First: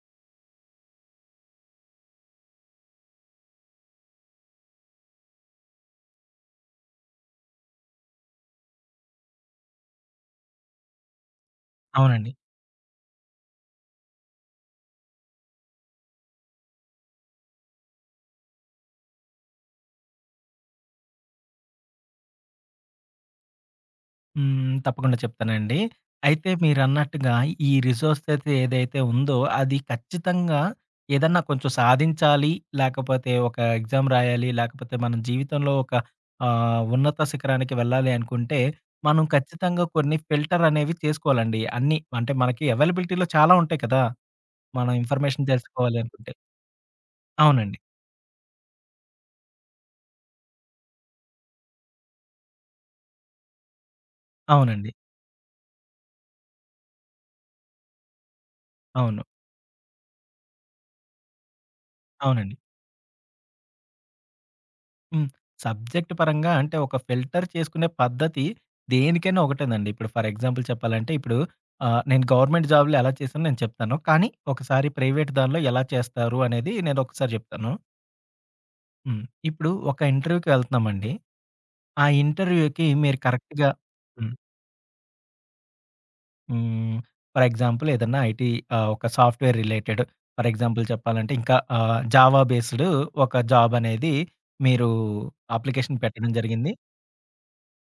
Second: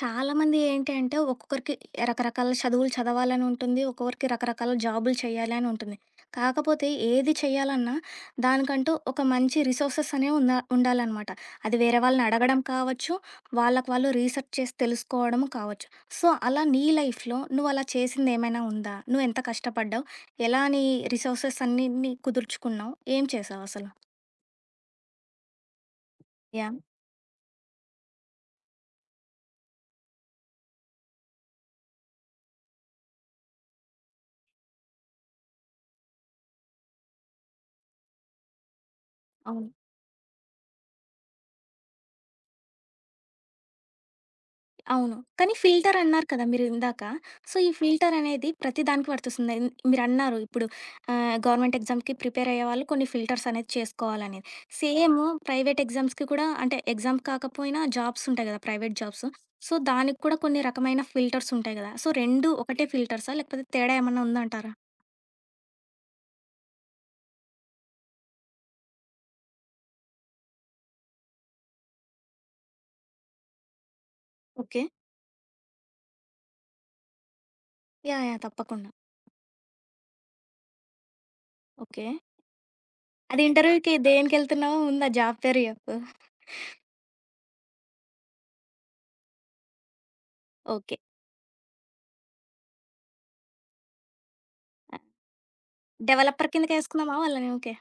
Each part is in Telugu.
చాలా మంది ఏంటి అంటే ఒక్కొక్కరికి రకరకాల చదువులు చదవాలని ఉంటుంది. ఒక్కొక్కరికి రకరకాల జాబులు చేయాలి అని ఉంటుంది. కాకపోతే ఏది చేయాలన్నా దానికంటూ ఒక మంచి రిసోర్సెస్ అనేవి ఉండాలనమాట. అది వేరే వాళ్ళని అవునండి. అడగడం కావచ్చు, వాళ్ళకి వాళ్ళు రీసెర్చ్ చేసి తెలుసుకోవడం కావచ్చు. సో, అలా నీ లైఫ్‌లో నువ్వు అలా చేసిందేమైనా ఉందా? నువ్వు ఎంత కష్టపడ్డావు? ఎలా నీ రిసోర్సెస్ అన్నిటిని కుదుర్చుకున్నావు? ఏం చేసావసలు? హ్మ్. తప్పకుండా చెప్తానండి. అయితే యాహ్! మీరన్నట్టుగా ఈ రిసోర్సయితే ఏదైతే ఉందో అది ఖచ్చితంగా ఏదన్నా కొంచెం సాధించాలి, లేకపోతే ఒక ఎగ్జామ్ రాయాలి, లేకపోతే మనం జీవితంలో ఒక ఉన్నత శిఖరానికి వెళ్ళాలి అనుకుంటే, మనం అవును. ఖచ్చితంగా కొన్ని ఫిల్టర్ అనేవి చేసుకోవాలండి. అన్నీ అంటే మనకి అవైలబిలిటీలో చాలా ఉంటాయి కదా! మనం అవును. ఇన్ఫర్మేషన్ కానీ ఫిల్టర్ తెలుసుకోవాలి అన్నారు అనుకుంటే. కదా మీరిందాక. సో, ఈ అవునండి. ఫిల్టర్ అనేది ప్రతి దానికి వర్తిస్తుంది. మీరన్నారు ఇప్పుడు గవర్నమెంట్ ఎగ్జామ్‌కి ప్రిపేర్ అయ్యేవాళ్ళు కొన్ని ఫిల్టర్స్ అనేది చేసుకోవాలని. అవునండి. సేమ్ ప్రైవేట్ ఎగ్జామ్స్‌కి కూడా అంటే ఎగ్జామ్ కాకపోయినా జాబ్స్ ఉంటాయి కదా! ప్రైవేట్ అవును. జాబ్స్. సో, దానికి కూడా కొన్ని రకమైన ఫిల్టర్స్ ఉంటాయి కదా! సో, 2 అవునండి. ఒకటే ఫిల్టర్సా? లేకపోతే తేడా ఏమన్నా ఉందంటారా? హ్మ్. సబ్జెక్ట్ పరంగా అంటే ఒక ఫిల్టర్ చేసుకునే పద్ధతి దేనికైనా ఒకటేనండి. ఇప్పుడు ఫర్ ఎగ్జాంపుల్ చెప్పాలంటే ఇప్పుడు నేను గవర్నమెంట్ జాబ్‌లో ఎలా చేశానో నేను చెప్తాను. కానీ ఓకే. ఒకసారి ప్రైవేట్ దానిలో ఎలా చేస్తారు అనేది నేను ఒకసారి చెప్తాను. యాహ్! యాహ్! తప్పకుండా. హ్మ్. ఇప్పుడు ఒక ఇంటర్వ్యూకి వెళ్తున్నామండి. ఆ ఓకే. ఇంటర్వ్యూకి మీరు అది కరెక్ట్‌గా. ఇంటర్వ్యూకి హ్మ్. దేనికెళ్తున్నావో ముందు ఆ జాబ్ పేరు చెప్పు. హ్మ్. ఫర్ ఎగ్జాంపుల్ ఏదన్నా ఐటీ, ఒక software related, for example okay. చెప్పాలంటే ఇంకా జావా బేస్డ్ ఒక జాబ్ అనేది మీరు అప్లికేషన్ పెట్టడం డెవలపర్ జరిగింది. కిందకేసుకుందామా వాళ్ళని ఊకే?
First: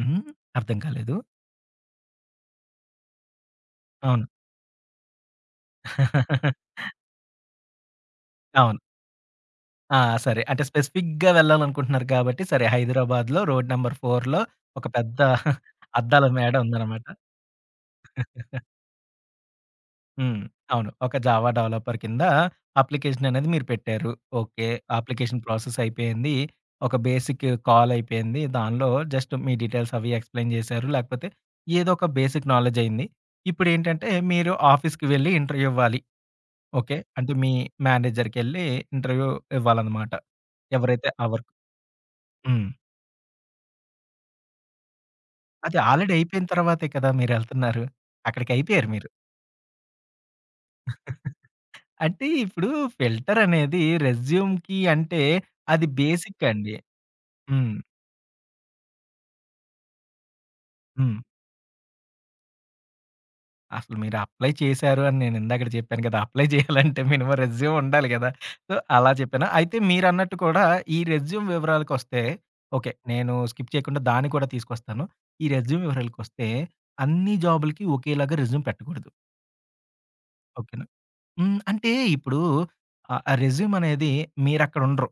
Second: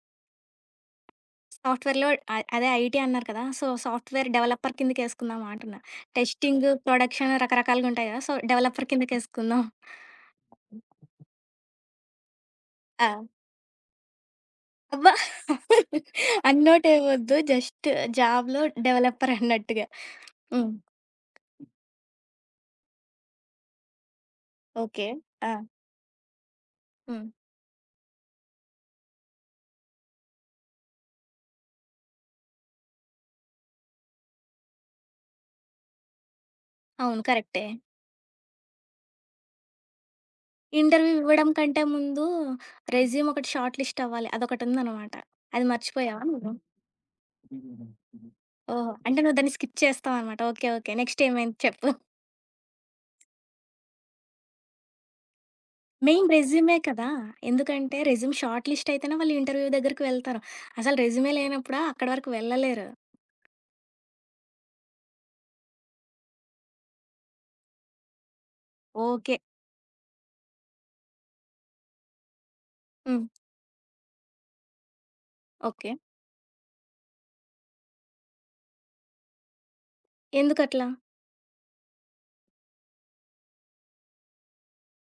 హుహు. అర్థం కాలేదు. సాఫ్ట్‌వేర్‌లో అదే ఐటీ అన్నారు కదా! సో, అవును. సాఫ్ట్‌వేర్ డెవలపర్ కిందకేసుకుందాం అంటున్నా. టెస్టింగ్, ప్రొడక్షన్ రకరకాలుగుంటాయి కదా! సో, అవును. డెవలపర్ కిందకేసుకుందాం. ఆ! సరే. అంటే స్పెసిఫిక్‌గా వెళ్ళాలనుకుంటున్నారు కాబట్టి, సరే ఆ! హైదరాబాద్‌లో రోడ్ నంబర్ 4లో ఒక అబ్బా! పెద్ద అద్దాల మేడ ఉందన్నమాట. అన్నోటేమొద్దు. జస్ట్ జాబ్‌లో డెవలపర్ అన్నట్టుగా. హ్మ్. హ్మ్. అవును. ఒక జావా డెవలపర్ కింద అప్లికేషన్ అనేది మీరు పెట్టారు. ఓకే. ఓకే. అప్లికేషన్ ఆ! ప్రాసెస్ అయిపోయింది. ఒక హ్మ్. బేసిక్ కాల్ అయిపోయింది. దానిలో జస్ట్ మీ డీటెయిల్స్ అవి ఎక్స్‌ప్లెయిన్ చేశారు. లేకపోతే ఏదో ఒక బేసిక్ నాలెడ్జ్ అయింది. ఇప్పుడేంటంటే మీరు ఆఫీస్‌కి వెళ్లి ఇంటర్వ్యూ ఇవ్వాలి. ఓకే. అవును. అంటే మీ కరెక్టే. మేనేజర్‌కెళ్ళి ఇంటర్వ్యూ ఇవ్వాలన్నమాట. ఎవరైతే ఇంటర్వ్యూ ఆ ఇవ్వడం వర్క్. కంటే ముందు హ్మ్. రెజ్యూమ్ ఒకటి షార్ట్ లిస్ట్ అవ్వాలి. అదొకటుందనమాట. అది అది ఆల్రెడీ మర్చిపోయావా అయిపోయిన నువ్వు? తర్వాతే కదా మీరెళ్తున్నారు. అక్కడికైపోయారు ఓహో! మీరు. అంటే నువ్వు దాన్ని స్కిప్ చేస్తావనమాట. ఓకే. ఓకే. నెక్స్ట్ ఏమైంది చెప్పు? అంటే ఇప్పుడు ఫిల్టర్ అనేది రెస్యూమ్‌కి అంటే అది మెయిన్ బేసిక్ అండి. రెజ్యూమే కదా! హ్మ్. ఎందుకంటే రెజ్యూమ్ షార్ట్ లిస్ట్ అయితేనే వాళ్ళు ఇంటర్వ్యూ దగ్గరికి వెళ్తారు. అసలు హ్మ్. రెజ్యూమే లేనప్పుడు అక్కడి వరకు వెళ్ళలేరు. అసలు మీరు అప్లై చేశారు అని నేను ఇందాకడ చెప్పాను కదా! అప్లై చేయాలంటే మినిమమ్ రెజ్యూమ్ ఉండాలి గదా! సో, అలా ఓకే. చెప్పాను. అయితే మీరన్నట్టు కూడా ఈ రెజ్యూమ్ వివరాలకొస్తే, ఓకే, హ్మ్. నేను స్కిప్ చేయకుండా దాన్ని కూడా తీసుకొస్తాను. ఈ రెజ్యూమ్ ఓకే. వివరాలకొస్తే అన్ని జాబులకి ఒకేలాగా రెజ్యూమ్ పెట్టకూడదు. ఓకేనా? ఎందుకట్లా? హ్మ్. అంటే ఇప్పుడు ఆ రెజ్యూమ్ అనేది మీరక్కడుండరు.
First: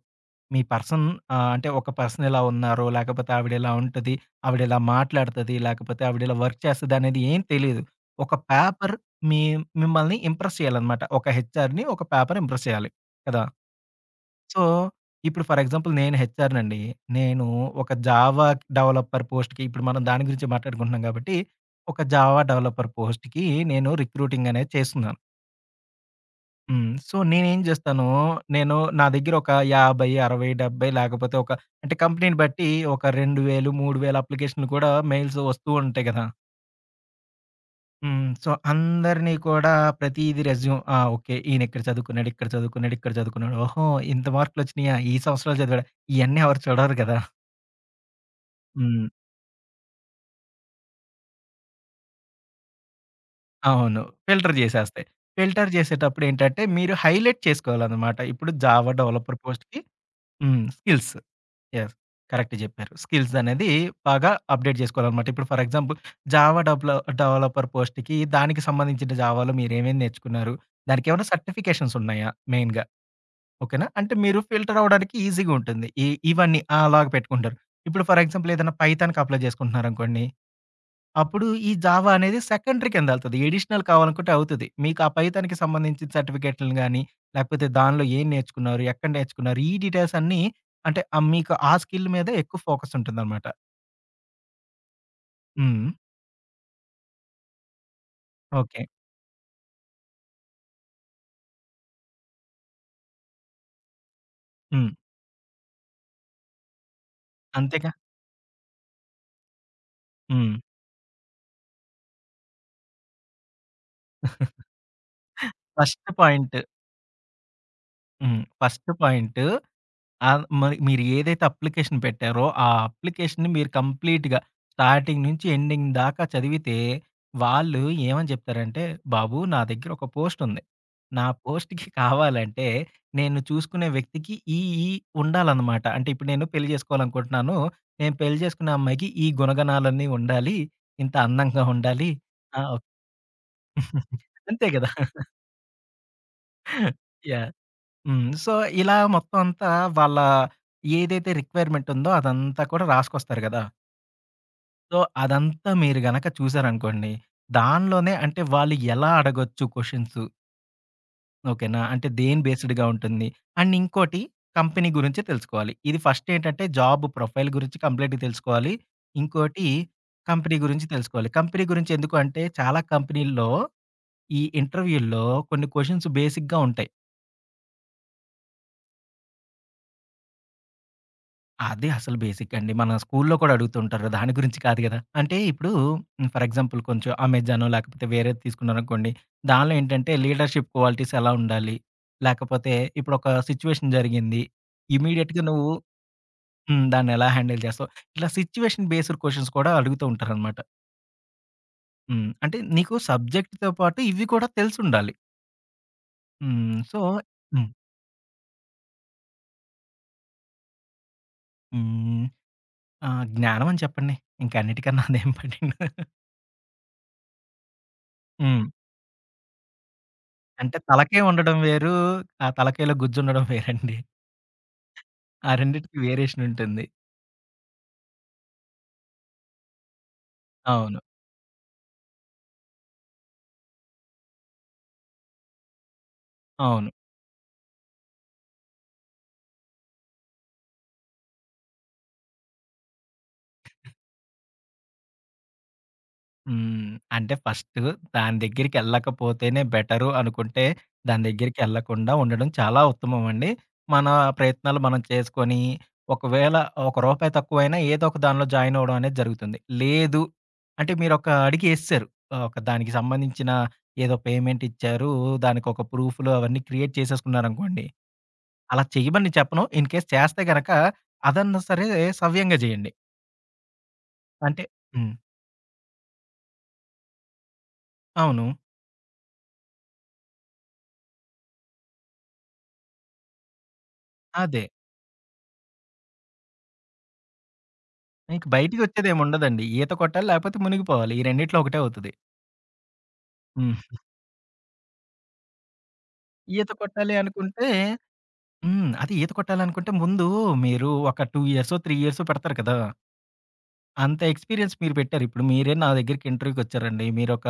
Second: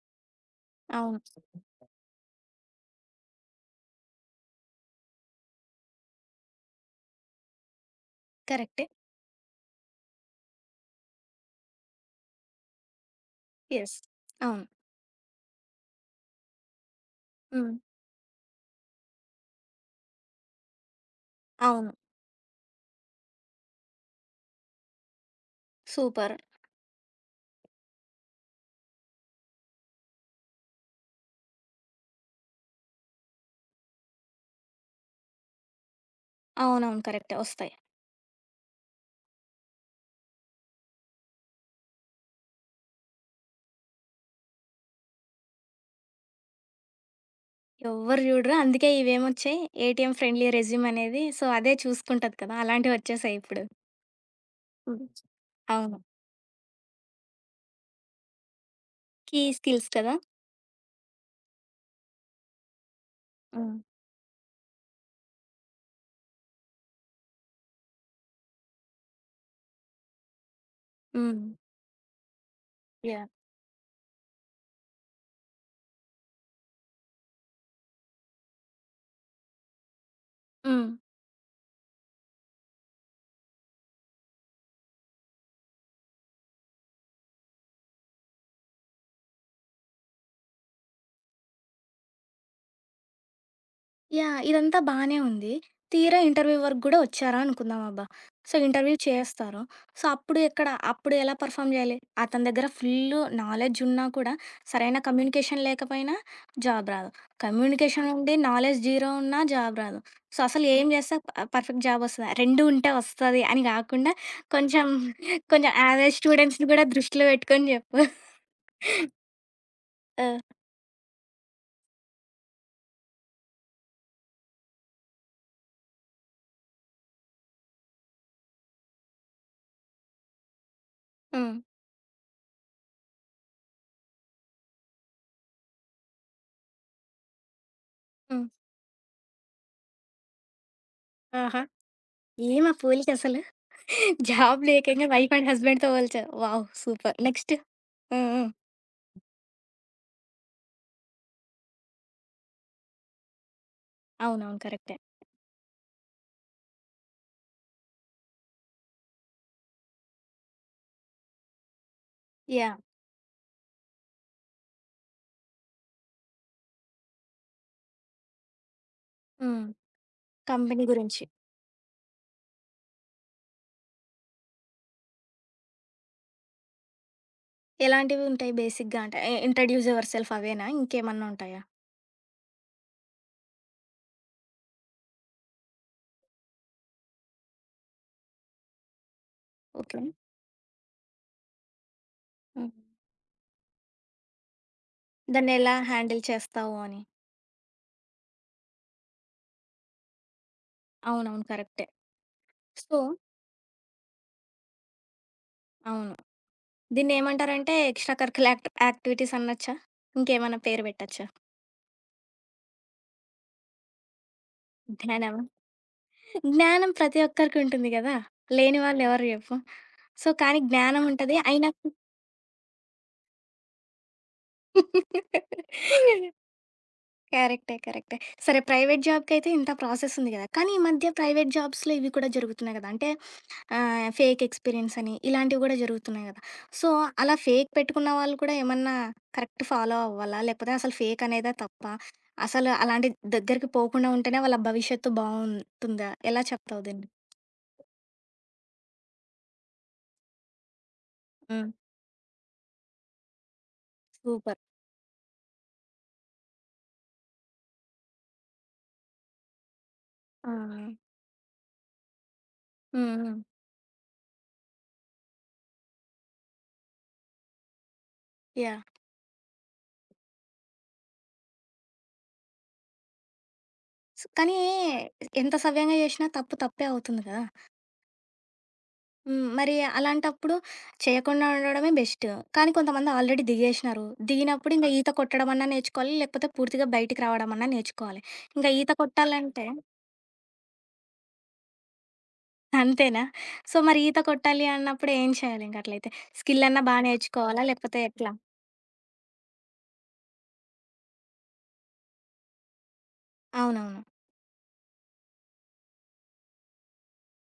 మీ పర్సన్, అవును. అంటే ఒక పర్సన్ ఇలా ఉన్నారు, లేకపోతే ఆవిడ ఇలా ఉంటది, ఆవిడ ఇలా మాట్లాడతది, లేకపోతే ఆవిడ ఇలా వర్క్ చేస్తదనేది ఏం తెలీదు. ఒక కరెక్టే. పేపర్ మీ మిమ్మల్ని ఇంప్రెస్ చేయాలనమాట. ఒక హెచ్ఆర్‌ని ఒక పేపర్ ఇంప్రెస్ చేయాలి కదా! యెస్. సో, అవును. ఇప్పుడు ఫర్ ఎగ్జాంపుల్ నేను హెచ్ఆర్‌నండి. నేను హ్మ్. ఒక జావా డెవలపర్ పోస్ట్‌కి, ఇప్పుడు మనం దాని గురించి మాట్లాడుకుంటున్నాం కాబట్టి, అవును. ఒక జావా డెవలపర్ పోస్ట్‌కి నేను రిక్రూటింగ్ అనేది చేస్తున్నా. సూపర్. హ్మ్. సో, నేనేం జేస్తాను, నేను నా దగ్గర ఒక 50, 60, 70 లేకపోతే ఒక, అంటే కంపెనీని బట్టి ఒక 2000, 3000 అప్లికేషన్‌లు కూడా మెయిల్స్ వస్తూ ఉంటాయి గదా! అవునవును. కరెక్టే. వస్తాయి. హ్మ్. సో, అందరిని కూడా ప్రతీది రెజ్యూమ్ ఆ! ఓకే. ఈయన ఇక్కడ చదువుకున్నాడు, ఇక్కడ చదువుకున్నాడు, ఇక్కడ చదువుకున్నాడు. ఓహో! ఇంత మార్కులొచ్చినాయా? ఈ సంవత్సరాలు చదివాడా? ఇయన్నీ ఎవరు చూడరు గదా! ఎవ్వరు చూడరు. అందుకే హ్మ్. ఇవేమొచ్చాయి ఏటీఎం ఫ్రెండ్లీ రెజ్యూమ్ అనేది. సో, అదే చూసుకుంటది కదా! అలాంటివొచ్చేసాయి ఇప్పుడు. అవును. ఫిల్టర్ హ్మ్. జేసేస్తాయి. ఫిల్టర్ అవును. జేసేటప్పుడు ఏంటంటే, మీరు హైలైట్ చేసుకోవాలనమాట. ఇప్పుడు జావా డెవలపర్ కీ పోస్ట్‌కి స్కిల్స్ కదా! హ్మ్. స్కిల్స్. యెస్. కరెక్ట్ జెప్పారు. స్కిల్స్ అనేది హ్మ్. బాగా అప్‌డేట్ జేసుకోవాలనమాట. ఇప్పుడు ఫర్ ఎగ్జాంపుల్ జావా డెవల డెవలపర్ పోస్ట్‌కి దానికి సంబంధించిన జావాలో మీరేమేమి నేర్చుకున్నారు? దానికేమైనా హ్మ్. సర్టిఫికేషన్స్ ఉన్నాయా మెయిన్‌గా? యాహ్! ఓకేనా? అంటే మీరు ఫిల్టర్ అవ్వడానికి ఈజీగా ఉంటుంది. ఈ ఇవన్నీ ఆ! అలాగ పెట్టుకుంటారు. ఇప్పుడు ఫర్ ఎగ్జాంపుల్ ఏదైనా పైథాన్‌కి అప్లై జేసుకుంటున్నారనుకోండి, హ్మ్. అప్పుడు ఈ జావా అనేది సెకండరీ కిందెళ్తది. ఎడిషనల్ కావాలనుకుంటే అవుతది. మీకు ఆ పైథాన్‌కి సంబంధించిన సర్టిఫికేట్‌లని గాని, లేకపోతే దానిలో ఏం నేర్చుకున్నారు? ఎక్కడ నేర్చుకున్నారు? ఈ డీటెయిల్స్ అన్నీ, అంటే మీకు ఆ స్కిల్ మీద ఎక్కువ ఫోకస్ ఉంటుందన్నమాట. యాహ్! ఇదంతా బానే ఉంది. హ్మ్. తీరా ఇంటర్వ్యూ వరకు గూడా వచ్చారా అనుకుందాం అబ్బా! So, okay. ఇంటర్వ్యూ చేస్తారు. సో, అప్పుడు ఎలా పెర్ఫార్మ్ జేయాలి? అతని దగ్గర ఫుల్లు నాలెడ్జ్ ఉన్నా కూడా హ్మ్. సరైన కమ్యూనికేషన్ లేకపోయినా జాబ్ రాదు. అంతేగా. కమ్యూనికేషన్ ఉండి నాలెడ్జ్ జీరో ఉన్నా జాబ్ రాదు. సో, హ్మ్. అసలు ఏం జేస్తే పర్ఫెక్ట్ జాబ్ వస్తది? 2 ఉంటే వస్తది అని గాకుండా కొంచెం కొంచెం ఫస్ట్ యావరేజ్ పాయింట్. స్టూడెంట్స్‌ని గూడా దృష్టిలో బెట్టుకొని జెప్పు. హ్మ్. ఫస్ట్ పాయింట్, ఆ! మరి మీరు ఏదైతే అప్లికేషన్ పెట్టారో, ఆ అప్లికేషన్‌ని మీరు కంప్లీట్‌గా స్టార్టింగ్ నుంచి ఎండింగ్ దాకా చదివితే, వాళ్ళు ఏమని చెప్తారంటే, "బాబు నా దగ్గర ఒక పోస్ట్ ఉంది. నా హ్మ్. పోస్ట్‌కి కావాలంటే నేను చూసుకునే వ్యక్తికి ఈ ఉండాలన్నమాట. అంటే ఇప్పుడు నేను పెళ్లి చేసుకోవాలనుకుంటున్నాను. నేను పెళ్లి హ్మ్. చేసుకునే అమ్మాయికి ఈ గుణగణాలన్నీ ఉండాలి. ఇంత ఆహా! అందంగా ఉండాలి." ఆ! ఏమి ఆ ఓకే. పోలిక అసలు? జాబ్ అంతే లేక కదా! ఇంగ వైఫ్ అండ్ హస్బెండ్‌తో పోల్చా. వావ్! సూపర్. యాహ్! నెక్స్ట్? హ్మ్. హ్మ్. హ్మ్. సో, ఇలా మొత్తం అంతా వాళ్ళ ఏదైతే రిక్వైర్‌మెంట్ ఉందో అదంతా కూడా రాసుకొస్తారు గదా! అవునవును. కరెక్టే. సో, అదంతా మీరు గనక చూసారనుకోండి, దానిలోనే అంటే వాళ్ళు ఎలా అడగొచ్చు క్వెషన్స్, ఓకేనా? అంటే దేని యాహ్! బేస్డ్‌గా ఉంటుంది. అండ్ ఇంకోటి, కంపెనీ గురించి తెలుసుకోవాలి. ఇది ఫస్ట్ ఏంటంటే జాబ్ ప్రొఫైల్ గురించి కంప్లీట్‌గా తెలుసుకోవాలి. హ్మ్. ఇంకోటి, కంపెనీ కంపెనీ గురించి గురించి. తెలుసుకోవాలి. కంపెనీ గురించి ఎందుకు అంటే చాలా కంపెనీల్లో ఈ ఇంటర్వ్యూల్లో కొన్ని క్వెషన్స్ బేసిక్‌గా ఉంటాయి. ఎలాంటివి ఉంటాయి బేసిక్‌గా అంటే ఇంట్రొడ్యూస్ యువర్ సెల్ఫ్ అవేనా? ఇంకేమన్నా ఉంటాయా? అది అసలు బేసిక్ అండి. మన స్కూల్‌లో కూడా అడుగుతుంటారు. దాని గురించి కాదు గదా! అంటే ఇప్పుడు ఫర్ ఎగ్జాంపుల్ కొంచెం అమెజానో లేకపోతే వేరేది తీసుకున్నారనుకోండి. దానిలో ఓకే. ఏంటంటే లీడర్‌షిప్ క్వాలిటీస్ ఎలా ఉండాలి? హ్మ్. లేకపోతే ఇప్పుడొక సిట్యుయేషన్ జరిగింది. ఇమ్మీడియేట్‌గా నువ్వు దాన్నెలా హ్యాండిల్ చేస్తావు హ్మ్. అని. దాన్నెలా హ్యాండిల్ చేస్తావు? ఇలా సిట్యుయేషన్ బేస్డ్ క్వెషన్స్ కూడా అడుగుతూ ఉంటారనమాట. అవునవును. కరెక్టే. హ్మ్. అంటే నీకు సో సబ్జెక్ట్‌తో పాటు ఇవి కూడా తెలిసుండాలి. అవును. హ్మ్. సో హ్మ్. దీన్నేమంటారంటే ఎక్స్‌ట్రా కరిక్యులర్ యాక్టివిటీస్ అనొచ్చా? ఇంకేమన్నా పేరు పెట్టొచ్చా? హ్మ్. జ్ఞానం అని చెప్పండి. ఇంకన్నిటికన్నా అదేం జ్ఞానమా? పడింది. జ్ఞానం ప్రతి ఒక్కరికి ఉంటుంది గదా! హ్మ్. లేని వాళ్ళెవరు జెప్పు. సో, కానీ అంటే జ్ఞానం తలకాయ ఉంటది. ఉండడం అయినా వేరు. ఆ తలకాయలో గుజ్జుండడం వేరండి. ఆ రెండిటికి వేరియేషన్ ఉంటుంది. కరెక్టే. కరెక్టే. సరే ప్రైవేట్ జాబ్‌కైతే ఇంత ప్రాసెస్ ఉంది గదా! కానీ ఈ అవును. మధ్య ప్రైవేట్ జాబ్స్‌లో ఇవి కూడా జరుగుతున్నాయి గదా! అంటే ఫేక్ ఎక్స్‌పీరియన్స్ అని ఇలాంటివి గూడా జరుగుతున్నాయి గదా! సో, అవును. అలా ఫేక్ పెట్టుకున్న వాళ్ళు కూడా ఏమన్నా కరెక్ట్ ఫాలో అవ్వాలా? లేకపోతే అసలు ఫేక్ అనేదే తప్పా? అసలు అలాంటి దగ్గరికి పోకుండా ఉంటేనే వాళ్ళ భవిష్యత్తు బావుంటుందా? ఎలా చెప్తావు హ్మ్. దీన్ని? అంటే ఫస్ట్, దాని దగ్గరికెళ్ళకపోతేనే బెటరు అనుకుంటే, దాని హ్మ్. దగ్గరికెళ్ళకుండా ఉండడం చాలా ఉత్తమం అండి. మన సూపర్. ప్రయత్నాలు మనం చేసుకొని, ఒకవేళ ఒక రూపాయి తక్కువైనా ఏదో ఒక దానిలో జాయిన్ అవ్వడం అనేది జరుగుతుంది. లేదు ఆ! హ్మ్. అంటే మీరొక అడుగేసేసారు. ఒక దానికి హ్మ్. సంబంధించిన ఏదో పేమెంట్ ఇచ్చారు. దానికొక ప్రూఫ్‌లు అవన్నీ క్రియేట్ చేసేసుకున్నారనుకోండి, అలా యాహ్! చేయమని నేను చెప్పను. ఇన్ కేస్ చేస్తే గనక అదన్నా సరే సవ్యంగా చేయండి. కానీ అంటే హ్మ్. ఎంత సవ్యంగా జేషినా తప్పు తప్పే అవుతుంది గదా! అవును. హ్మ్. మరి అలాంటప్పుడు చేయకుండా ఉండడమే బెస్ట్. కానీ కొంతమంది ఆల్రెడీ దిగేసినారు. అదే. దిగినప్పుడు ఇంక ఈత కొట్టడమన్నా నేర్చుకోవాలి, లేకపోతే పూర్తిగా బయటికి రావడమన్నా నేర్చుకోవాలి. ఇంక ఇంక ఈత బయటికొచ్చేదేముండదండి. కొట్టాలంటే ఈత కొట్టాలి లేకపోతే మునిగిపోవాలి. ఈ రెండిట్లో ఒకటే అవుతది. అంతేనా? సో, హ్మ్. మరి ఈత కొట్టాలి అన్నప్పుడు ఏం చేయాలింక అట్లయితే? ఈత స్కిల్లన్నా కొట్టాలి నేర్చుకోవాలా? అనుకుంటే లేకపోతే ఎట్లా? హ్మ్. అదే ఈత కొట్టాలనుకుంటే ముందు మీరు ఒక 2 ఇయర్సో, 3 ఇయర్సో పెడతారు కదా! అవునవును. అంత ఎక్స్‌పీరియన్స్ మీరు పెట్టారు. ఇప్పుడు మీరే నా దగ్గరికి ఇంటర్వ్యూకొచ్చారండి. మీరొక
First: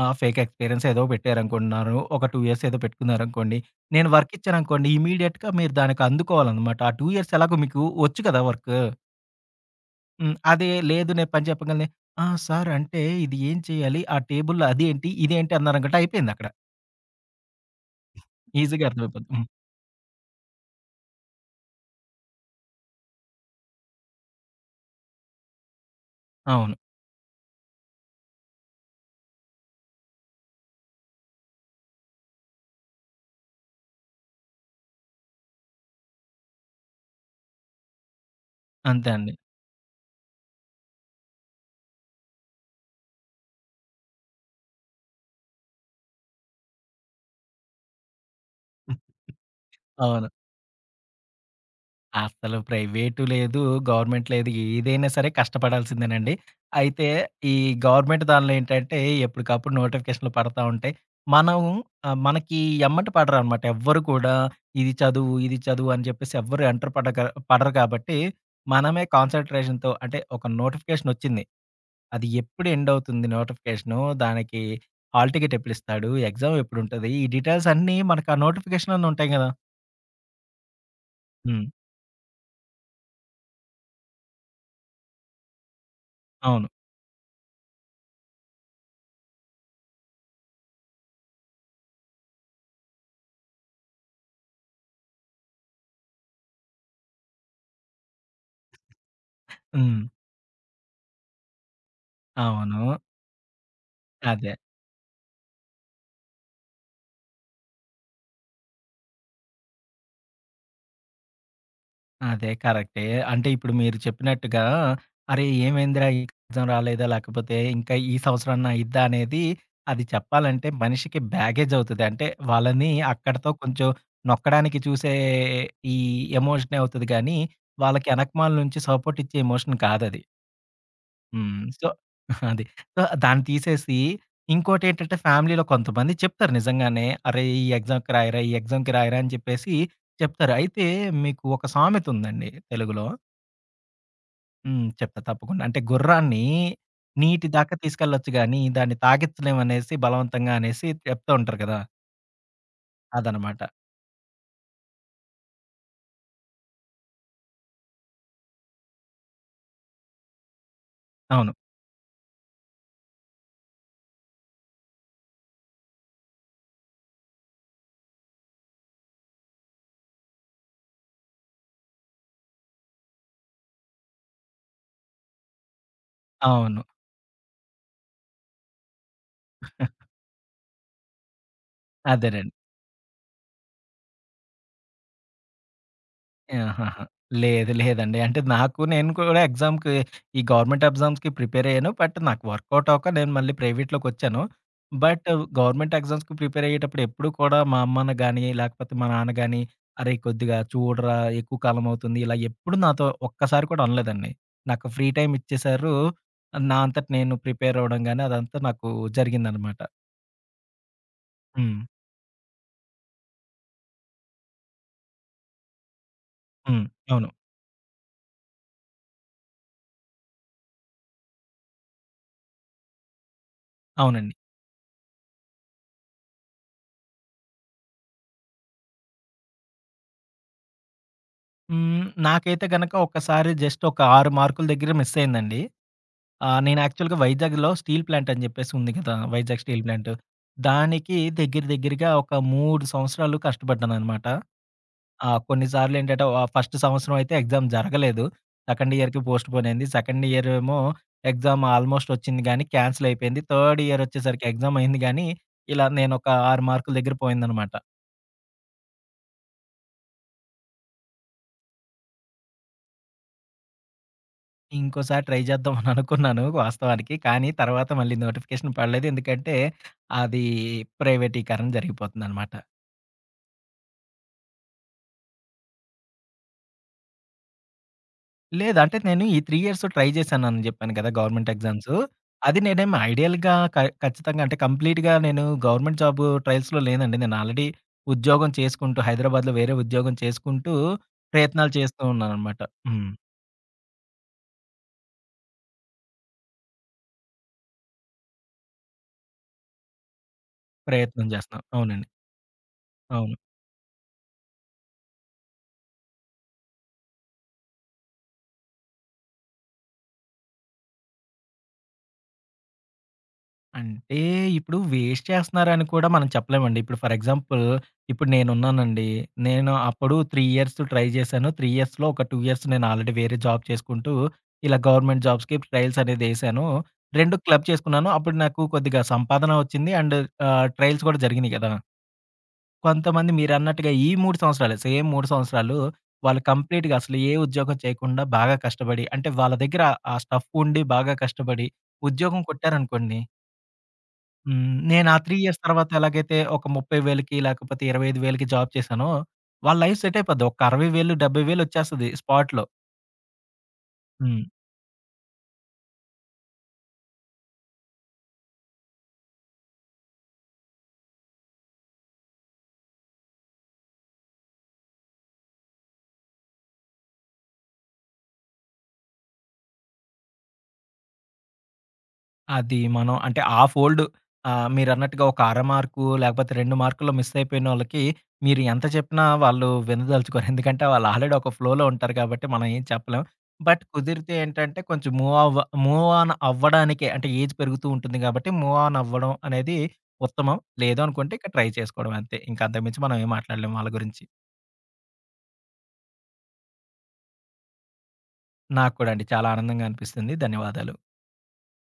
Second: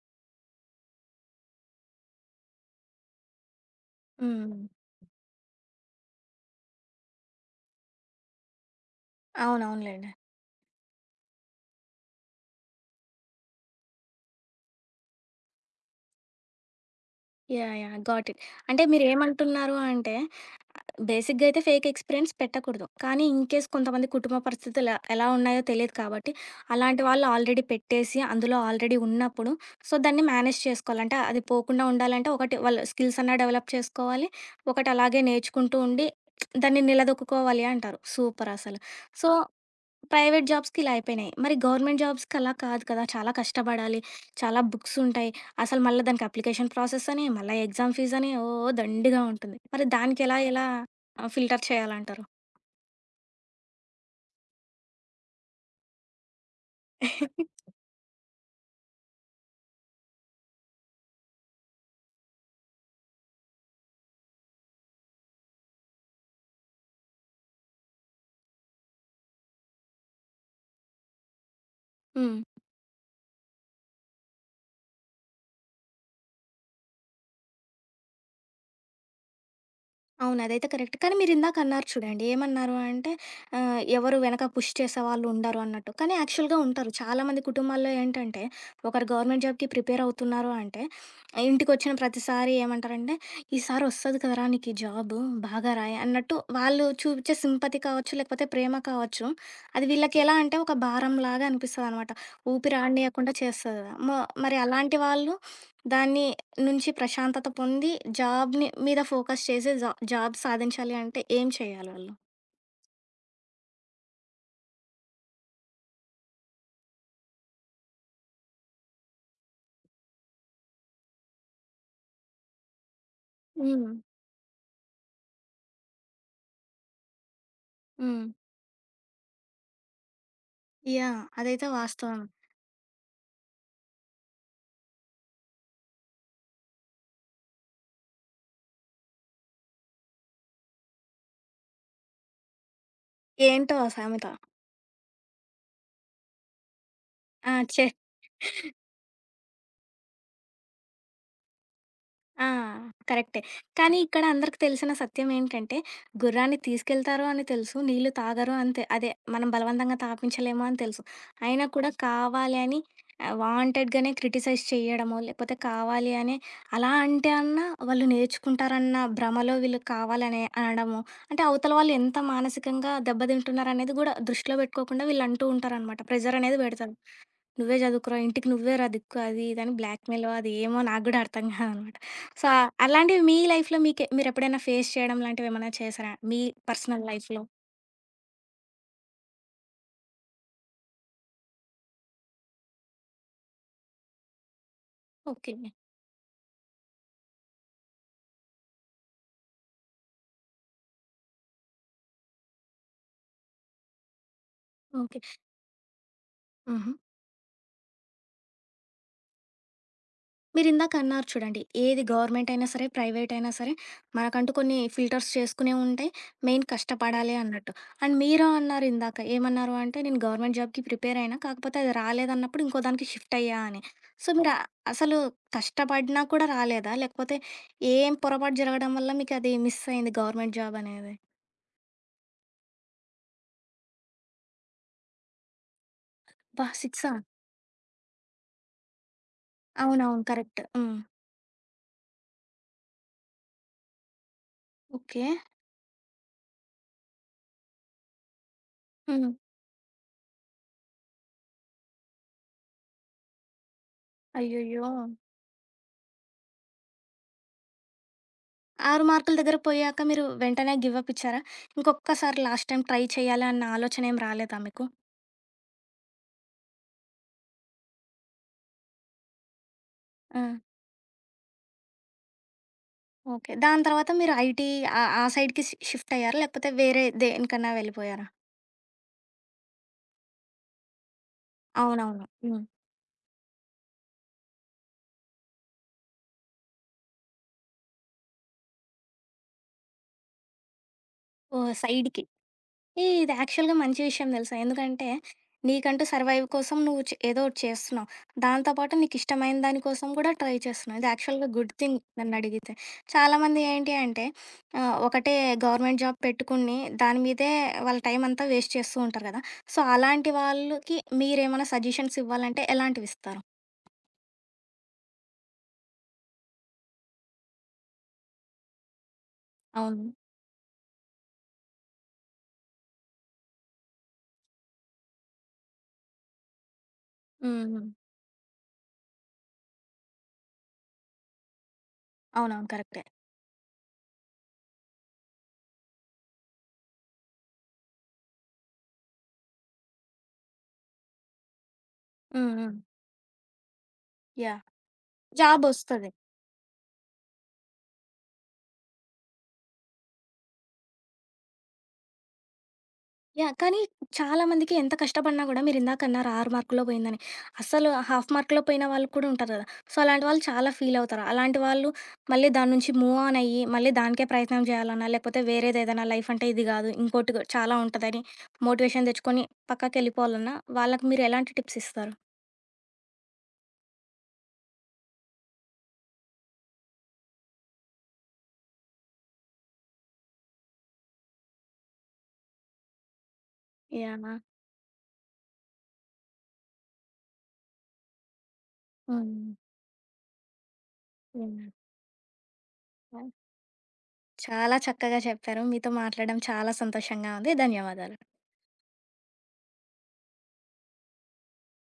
ఫేక్ ఎక్స్‌పీరియన్స్ ఏదో పెట్టారనుకుంటున్నారు. ఒక 2 ఇయర్స్ ఏదో పెట్టుకున్నారనుకోండి. నేను వర్క్ హ్మ్. ఇచ్చాననుకోండి, ఇమ్మీడియేట్‌గా మీరు దానికి అందుకోవాలనమాట. ఆ 2 ఇయర్స్ ఎలాగో మీకు వచ్చు కదా! వర్కు. అవునవునులేండి. హ్మ్. అదే లేదు, నేను పని చెప్పగానే, "ఆ! సార్ అంటే ఇది ఏం చేయాలి? ఆ టేబుల్‌లో అదేంటి? ఇదేంటి?" అన్నారనుకుంటే అయిపోయిందక్కడ. యాహ్! యాహ్! Got it. అంటే ఈజీగా అర్థమైపోద్ది. హ్మ్. మీరేమంటున్నారు అంటే బేసిక్‌గా అయితే ఫేక్ ఎక్స్‌పీరియన్స్ పెట్టకూడదు. కానీ ఇన్ కేస్ కొంతమంది కుటుంబ పరిస్థితులు ఎలా ఉన్నాయో తెలీదు కాబట్టి, అవును. అలాంటి వాళ్ళు ఆల్రెడీ పెట్టేసి అందులో ఆల్రెడీ ఉన్నప్పుడు సో, దాన్ని మేనేజ్ చేసుకోవాలి. అంటే అది పోకుండా ఉండాలంటే ఒకటి వాళ్ళు స్కిల్స్ అన్నా డెవలప్ చేసుకోవాలి. ఒకటి అలాగే నేర్చుకుంటూ ఉండి దాన్ని నిలదొక్కుకోవాలి అంటారు. సూపర్ అసలు. అంతే సో అండి. ప్రైవేట్ జాబ్స్‌కి ఇలా అయిపోయినాయి. మరి గవర్నమెంట్ జాబ్స్‌కి అలా కాదు కదా! చాలా కష్టపడాలి. చాలా బుక్స్ ఉంటాయి. అసలు మళ్ళా దానికి అప్లికేషన్ ప్రాసెస్ అని, మళ్ళా ఎగ్జామ్ ఫీజ్ అని ఓ హ్మ్. దండిగా ఉంటుంది. మరి అవును. దానికెలా ఎలా ఫిల్టర్ చేయాలంటారు? అసలు ప్రైవేటు లేదు, గవర్నమెంట్ లేదు. ఏదైనా సరే కష్టపడాల్సిందేనండి. అయితే ఈ గవర్నమెంట్ దానిలో ఏంటంటే ఎప్పటికప్పుడు నోటిఫికేషన్‌లు పడతా ఉంటాయి. మనం మనకి ఎమ్మట పడరనమాట. ఎవ్వరు కూడా ఇది చదువు, ఇది చదువు అని చెప్పేసి ఎవ్వరు ఎంటర్ పడక పడరు కాబట్టి మనమే కాన్సంట్రేషన్‌తో, అంటే ఒక నోటిఫికేషన్ వచ్చింది. అది హ్మ్. ఎప్పుడు ఎండ్ అవుతుంది నోటిఫికేషను? దానికి హాల్ టికెట్ ఎప్పుడిస్తాడు? ఎగ్జామ్ ఎప్పుడుంటది? ఈ డీటెయిల్స్ అన్నీ మనకు ఆ నోటిఫికేషన్‌లోనే ఉంటాయి గదా! అవును. అదైతే కరెక్ట్. కానీ మీరిందాక హ్మ్. అన్నారు చూడండి. ఏమన్నారు అంటే ఎవరు వెనక పుష్ చేసేవాళ్ళు ఉండరు అన్నట్టు. కానీ యాక్చువల్‌గా అవును. ఉంటారు. చాలామంది కుటుంబాల్లో ఏంటంటే ఒకరు గవర్నమెంట్ జాబ్‌కి ప్రిపేర్ అవుతున్నారు అంటే ఇంటికొచ్చిన ప్రతిసారి ఏమంటారంటే, "ఈసారి వస్తది కదరా! నీకు ఈ జాబు బాగా రాయి" అన్నట్టు వాళ్ళు చూపించే సింపతి కావచ్చు, లేకపోతే ప్రేమ కావచ్చు. అది హ్మ్. వీళ్ళకెలా అంటే ఒక భారంలాగా అనిపిస్తదనమాట. అవును. ఊపిరాడనీయకుండా చేస్తది కదా! అదే. మరి అలాంటి వాళ్ళు దాన్ని నుంచి ప్రశాంతత పొంది జాబ్‌ని మీద ఫోకస్ చేసి జాబ్ సాధించాలి అంటే ఏం చేయాలి వాళ్ళు? అదే కరెక్టే. అంటే ఇప్పుడు మీరు చెప్పినట్టుగా, అరే! ఏమైందిరా ఈ ఎగ్జామ్ రాలేదా? లేకపోతే ఇంకా ఈ సంవత్సరమన్నా అయ్యిద్దా? అనేది అది చెప్పాలంటే మనిషికి బ్యాగేజ్ అవుతది. అంటే వాళ్ళని అక్కడితో కొంచెం హ్మ్. నొక్కడానికి చూసే ఈ ఎమోషనే అవుతది గానీ, వాళ్ళకి హ్మ్. ఎనకమాల నుంచి సపోర్ట్ ఇచ్చే ఎమోషన్ కాదది. యాహ్! హ్మ్. అదైతే సో, వాస్తవం. అది. సో, దాన్ని తీసేసి ఇంకోటేంటంటే ఫ్యామిలీలో కొంతమంది చెప్తారు నిజంగానే. "అరేయ్! ఈ ఎగ్జామ్‌కి రాయరా, ఈ ఎగ్జామ్‌కి రాయరా" అని చెప్పేసి చెప్తారు. అయితే మీకు ఒక సామెతుందండి తెలుగులో. ఏంటో ఆ సామెత. హ్మ్. చెప్తా తప్పకుండా. అంటే గుర్రాన్ని నీటి ఆ! దాకా తీసుకెళ్ళొచ్చు గానీ, దాన్ని తాగిచ్చలేమనేసి బలవంతంగా అనేసి చెప్తా ఉంటారు కదా! ఆ! కరెక్టే. అదనమాట. కానీ ఇక్కడ అందరికి తెలిసిన సత్యం ఏంటంటే, గుర్రాన్ని తీసుకెళ్తారు అని తెలుసు. నీళ్ళు తాగరు అని అదే మనం బలవంతంగా తాపించలేము అని తెలుసు. అవును. అయినా కూడా కావాలి అని వాంటెడ్‌గానే క్రిటిసైజ్ చేయడమో, లేకపోతే కావాలి అని అలా అంటే అన్నా వాళ్ళు నేర్చుకుంటారన్న భ్రమలో వీళ్ళు కావాలనే అనడము. అంటే అవతల వాళ్ళు ఎంత మానసికంగా దెబ్బతింటున్నారనేది గూడా దృష్టిలో పెట్టుకోకుండా వీళ్ళు అంటూ ఉంటారనమాట. ప్రెజర్ అనేది అవును. పెడతారు. నువ్వే చదువుకురా ఇంటికి నువ్వే రా దిక్కు అది ఇది అని బ్లాక్మెయిల్ అది ఏమో నాకు కూడా అర్థం కాదనమాట. సో, అదేనండి. అలాంటివి మీ లైఫ్‌లో మీకే మీరెప్పుడైనా ఫేస్ చేయడం లాంటివేమన్నా చేసారా? మీ ఆహాహా! పర్సనల్ లైఫ్‌లో? లేదు లేదండి. అంటే నాకు నేను కూడా ఎగ్జామ్‌కి, ఈ గవర్నమెంట్ ఎగ్జామ్స్‌కి ప్రిపేర్ అయ్యాను. బట్ నాకు వర్కౌట్ అవ్వక నేను మళ్ళీ ప్రైవేట్‌లోకొచ్చాను. But okay. గవర్నమెంట్ ఎగ్జామ్స్‌కి ప్రిపేర్ అయ్యేటప్పుడు ఎప్పుడు కూడా మా అమ్మను గాని, లేకపోతే మా నాన్న గాని, "అరేయ్! కొద్దిగా చూడరా ఎక్కువ కాలం అవుతుంది." ఇలా ఎప్పుడు నాతో ఒక్కసారి కూడా అనలేదండి. నాకు ఫ్రీ ఓకే. టైమ్ ఇచ్చేసారు. నా హుహు. అంతట నేను ప్రిపేర్ అవ్వడం గాని అదంతా నాకు జరిగిందనమాట. మీరిందాక అన్నారు చూడండి. హ్మ్. ఏది గవర్నమెంట్ అయినా సరే, ప్రైవేట్ అయినా సరే మనకంటూ కొన్ని ఫిల్టర్స్ చేసుకునేవి ఉంటాయి. మెయిన్ హ్మ్. అవును. కష్టపడాలి అన్నట్టు. అండ్ మీరు అన్నారు ఇందాక. ఏమన్నారు అంటే నేను గవర్నమెంట్ జాబ్‌కి ప్రిపేర్ అయినా. కాకపోతే అది రాలేదన్నప్పుడు ఇంకో దానికి షిఫ్ట్ అయ్యా అని. సో, అవునండి. మీరు ఆ- అసలు కష్టపడినా కూడా రాలేదా? లేకపోతే ఏం పొరపాటు జరగడం వల్ల మీకది మిస్ అయింది గవర్నమెంట్ జాబ్ అనేది? హ్మ్. నాకైతే గనక ఒకసారి జస్ట్ ఒక 6 మార్కుల దగ్గర మిస్ అయిందండి. ఆ! అబ్బా! నేను 6ఆ? యాక్చువల్‌గా వైజాగ్‌లో స్టీల్ ప్లాంట్ అని జెప్పేసి ఉంది కదా! Vizag steel plant. అవునవును. కరెక్ట్. హ్మ్. దానికి దగ్గర దగ్గరగా ఒక 3 సంవత్సరాలు కష్టపడ్డాననమాట. ఓకే. ఆ! కొన్ని సార్లేంటంటే ఫస్ట్ సంవత్సరం అయితే ఎగ్జామ్ జరగలేదు. సెకండ్ ఇయర్‌కి హ్మ్. పోస్ట్‌పోన్ అయింది. సెకండ్ ఇయర్ ఏమో ఎగ్జామ్ ఆల్‌మోస్ట్ వచ్చింది గానీ క్యాన్సిల్ అయిపోయింది. థర్డ్ ఇయర్ వచ్చేసరికి ఎగ్జామ్ అయ్యయ్యో! అయింది గానీ, ఇలా నేనొక 6 మార్కుల దగ్గర పోయిందనమాట. 6 మార్కుల దగ్గర పోయాక మీరు వెంటనే గివ్ అప్ ఇచ్చారా? ఇంకొక్కసారి లాస్ట్ టైమ్ ట్రై చేయాలి అన్న ఆలోచన ఏం రాలేదా మీకు? ఇంకోసారి ట్రై చేద్దాం అని అనుకున్నాను వాస్తవానికి. కానీ తర్వాత మళ్ళీ నోటిఫికేషన్ పడలేదు. ఎందుకంటే ఆ! అది ప్రైవేటీకరణ జరిగిపోతుందనమాట. ఓకే. దాని తర్వాత మీరు ఐటీ ఆ సైడ్‌కి షిఫ్ట్ అయ్యారా? లేకపోతే వేరే దేనికన్నా వెళ్ళిపోయారా? లేదు. అంటే నేను ఈ 3 ఇయర్స్ ట్రై చేశానని జెప్పాను కదా! Government exams. అవునవును. అది హ్మ్. నేనేమి ఐడియల్‌గా క ఖచ్చితంగా, అంటే కంప్లీట్‌గా నేను గవర్నమెంట్ జాబ్ ట్రయల్స్‌లో లేనండి. నేను ఆల్రెడీ ఉద్యోగం చేసుకుంటూ హైదరాబాద్‌లో వేరే ఉద్యోగం చేసుకుంటూ ప్రయత్నాలు ఓహ్! చేస్తూ సైడ్‌కి. ఉన్నాననమాట. ఏ హ్మ్. ఇది యాక్చువల్‌గా మంచి విషయం తెలుసా? ఎందుకంటే, నీకంటూ సర్వైవ్ కోసం నువ్వు ఏదో ఒకటి చేస్తున్నావు. దాంతో పాటు నీకిష్టమైన దాని కోసం కూడా ట్రై చేస్తున్నావు. ఇది ప్రయత్నం యాక్చువల్‌గా చేస్తున్నాను. గుడ్ థింగ్ అవునండి. నన్నడిగితే. అవును. చాలామంది ఏంటి అంటే ఒకటే గవర్నమెంట్ జాబ్ పెట్టుకొని దాని మీదే వాళ్ళ టైమంతా వేస్ట్ చేస్తూ ఉంటారు కదా! సో, అలాంటి వాళ్ళకి మీరేమైనా సజెషన్స్ ఇవ్వాలంటే ఎలాంటివిస్తారు? అంటే ఇప్పుడు వేస్ట్ చేస్తున్నారని కూడా మనం చెప్పలేమండి. ఇప్పుడు ఫర్ ఎగ్జాంపుల్ ఇప్పుడు నేనున్నానండి. నేను అవును. అప్పుడు 3 ఇయర్స్ ట్రై చేశాను. 3 ఇయర్స్‌లో ఒక 2 ఇయర్స్ నేను ఆల్రెడీ వేరే జాబ్ చేసుకుంటూ ఇలా గవర్నమెంట్ జాబ్స్‌కి ట్రయల్స్ అనేది ఎసాను. 2 క్లబ్ హ్మ్. హ్మ్. చేసుకున్నాను. అప్పుడు నాకు కొద్దిగా సంపాదన వచ్చింది. అండ్ ట్రయల్స్ కూడా జరిగినాయి కదా! అవునవును. కరెక్టే. కొంతమంది మీరన్నట్టుగా ఈ 3 సంవత్సరాలే, సేమ్ 3 సంవత్సరాలు వాళ్ళు కంప్లీట్‌గా అసలు ఏ ఉద్యోగం చేయకుండా బాగా కష్టపడి, అంటే వాళ్ళ దగ్గర ఆ స్టఫ్ ఉండి బాగా కష్టపడి ఉద్యోగం హ్మ్. హ్మ్. కొట్టారనుకోండి. యాహ్! హ్మ్. నేను ఆ 3 ఇయర్స్ తర్వాత జాబొస్తది. ఎలాగైతే ఒక 30,000కి లేకపోతే 25,000కి జాబ్ చేశానో, వాళ్ళ లైఫ్ సెట్ అయిపోద్ది. ఒక 60,000, 70,000 వచ్చేస్తది స్పాట్‌లో. యాహ్! కానీ చాలా హ్మ్. మందికి ఎంత కష్టపడినా గూడా మీరిందాకన్నారు 6 మార్కులో పోయిందని. అసలు హాఫ్ మార్కులో పోయిన వాళ్ళు కూడా ఉంటారు గదా! సో, అలాంటి వాళ్ళు చాలా ఫీల్ అవుతారు. అలాంటి వాళ్ళు మళ్ళీ దాని నుంచి మూవ్ ఆన్ అయ్యి, మళ్ళీ దానికే ప్రయత్నం చేయాలన్నా, లేకపోతే వేరేదేదైనా లైఫ్ అంటే ఇది గాదు. ఇంకోటి చాలా ఉంటదని మోటివేషన్ తెచ్చుకొని పక్కకెళ్ళిపోవాలన్నా, వాళ్ళకి మీరు ఎలాంటి టిప్స్ ఇస్తారు? అది మనం అంటే మీరన్నట్టుగా ఒక అర మార్కు లేకపోతే 2 మార్కుల్లో మిస్ అయిపోయినోళ్ళకి మీరు ఎంత చెప్పినా వాళ్ళు వినదలుచుకోరు. ఎందుకంటే వాళ్ళు ఆల్రెడీ ఒక ఫ్లోలో ఉంటారు కాబట్టి మనం ఏం చెప్పలేం. But yeah! కుదిరితే ఏంటంటే కొంచెం మూవ్ ఆన్ అవ్వడానికే, అంటే ఏజ్ పెరుగుతూ ఉంటుంది కాబట్టి మూవ్ ఆన్ అవ్వడం హ్మ్. అనేది ఉత్తమం. లేదు అనుకుంటే ఇక యాహ్! ట్రై చేసుకోవడం అంతే. ఇంక అంతకు మించి మనం ఏం మాట్లాడలేం వాళ్ళ గురించి. చాలా చక్కగా చెప్పారు. మీతో మాట్లాడడం చాలా సంతోషంగా ఉంది. ధన్యవాదాలు. నాకు కూడా అండి చాలా ఆనందంగా అనిపిస్తుంది. ధన్యవాదాలు.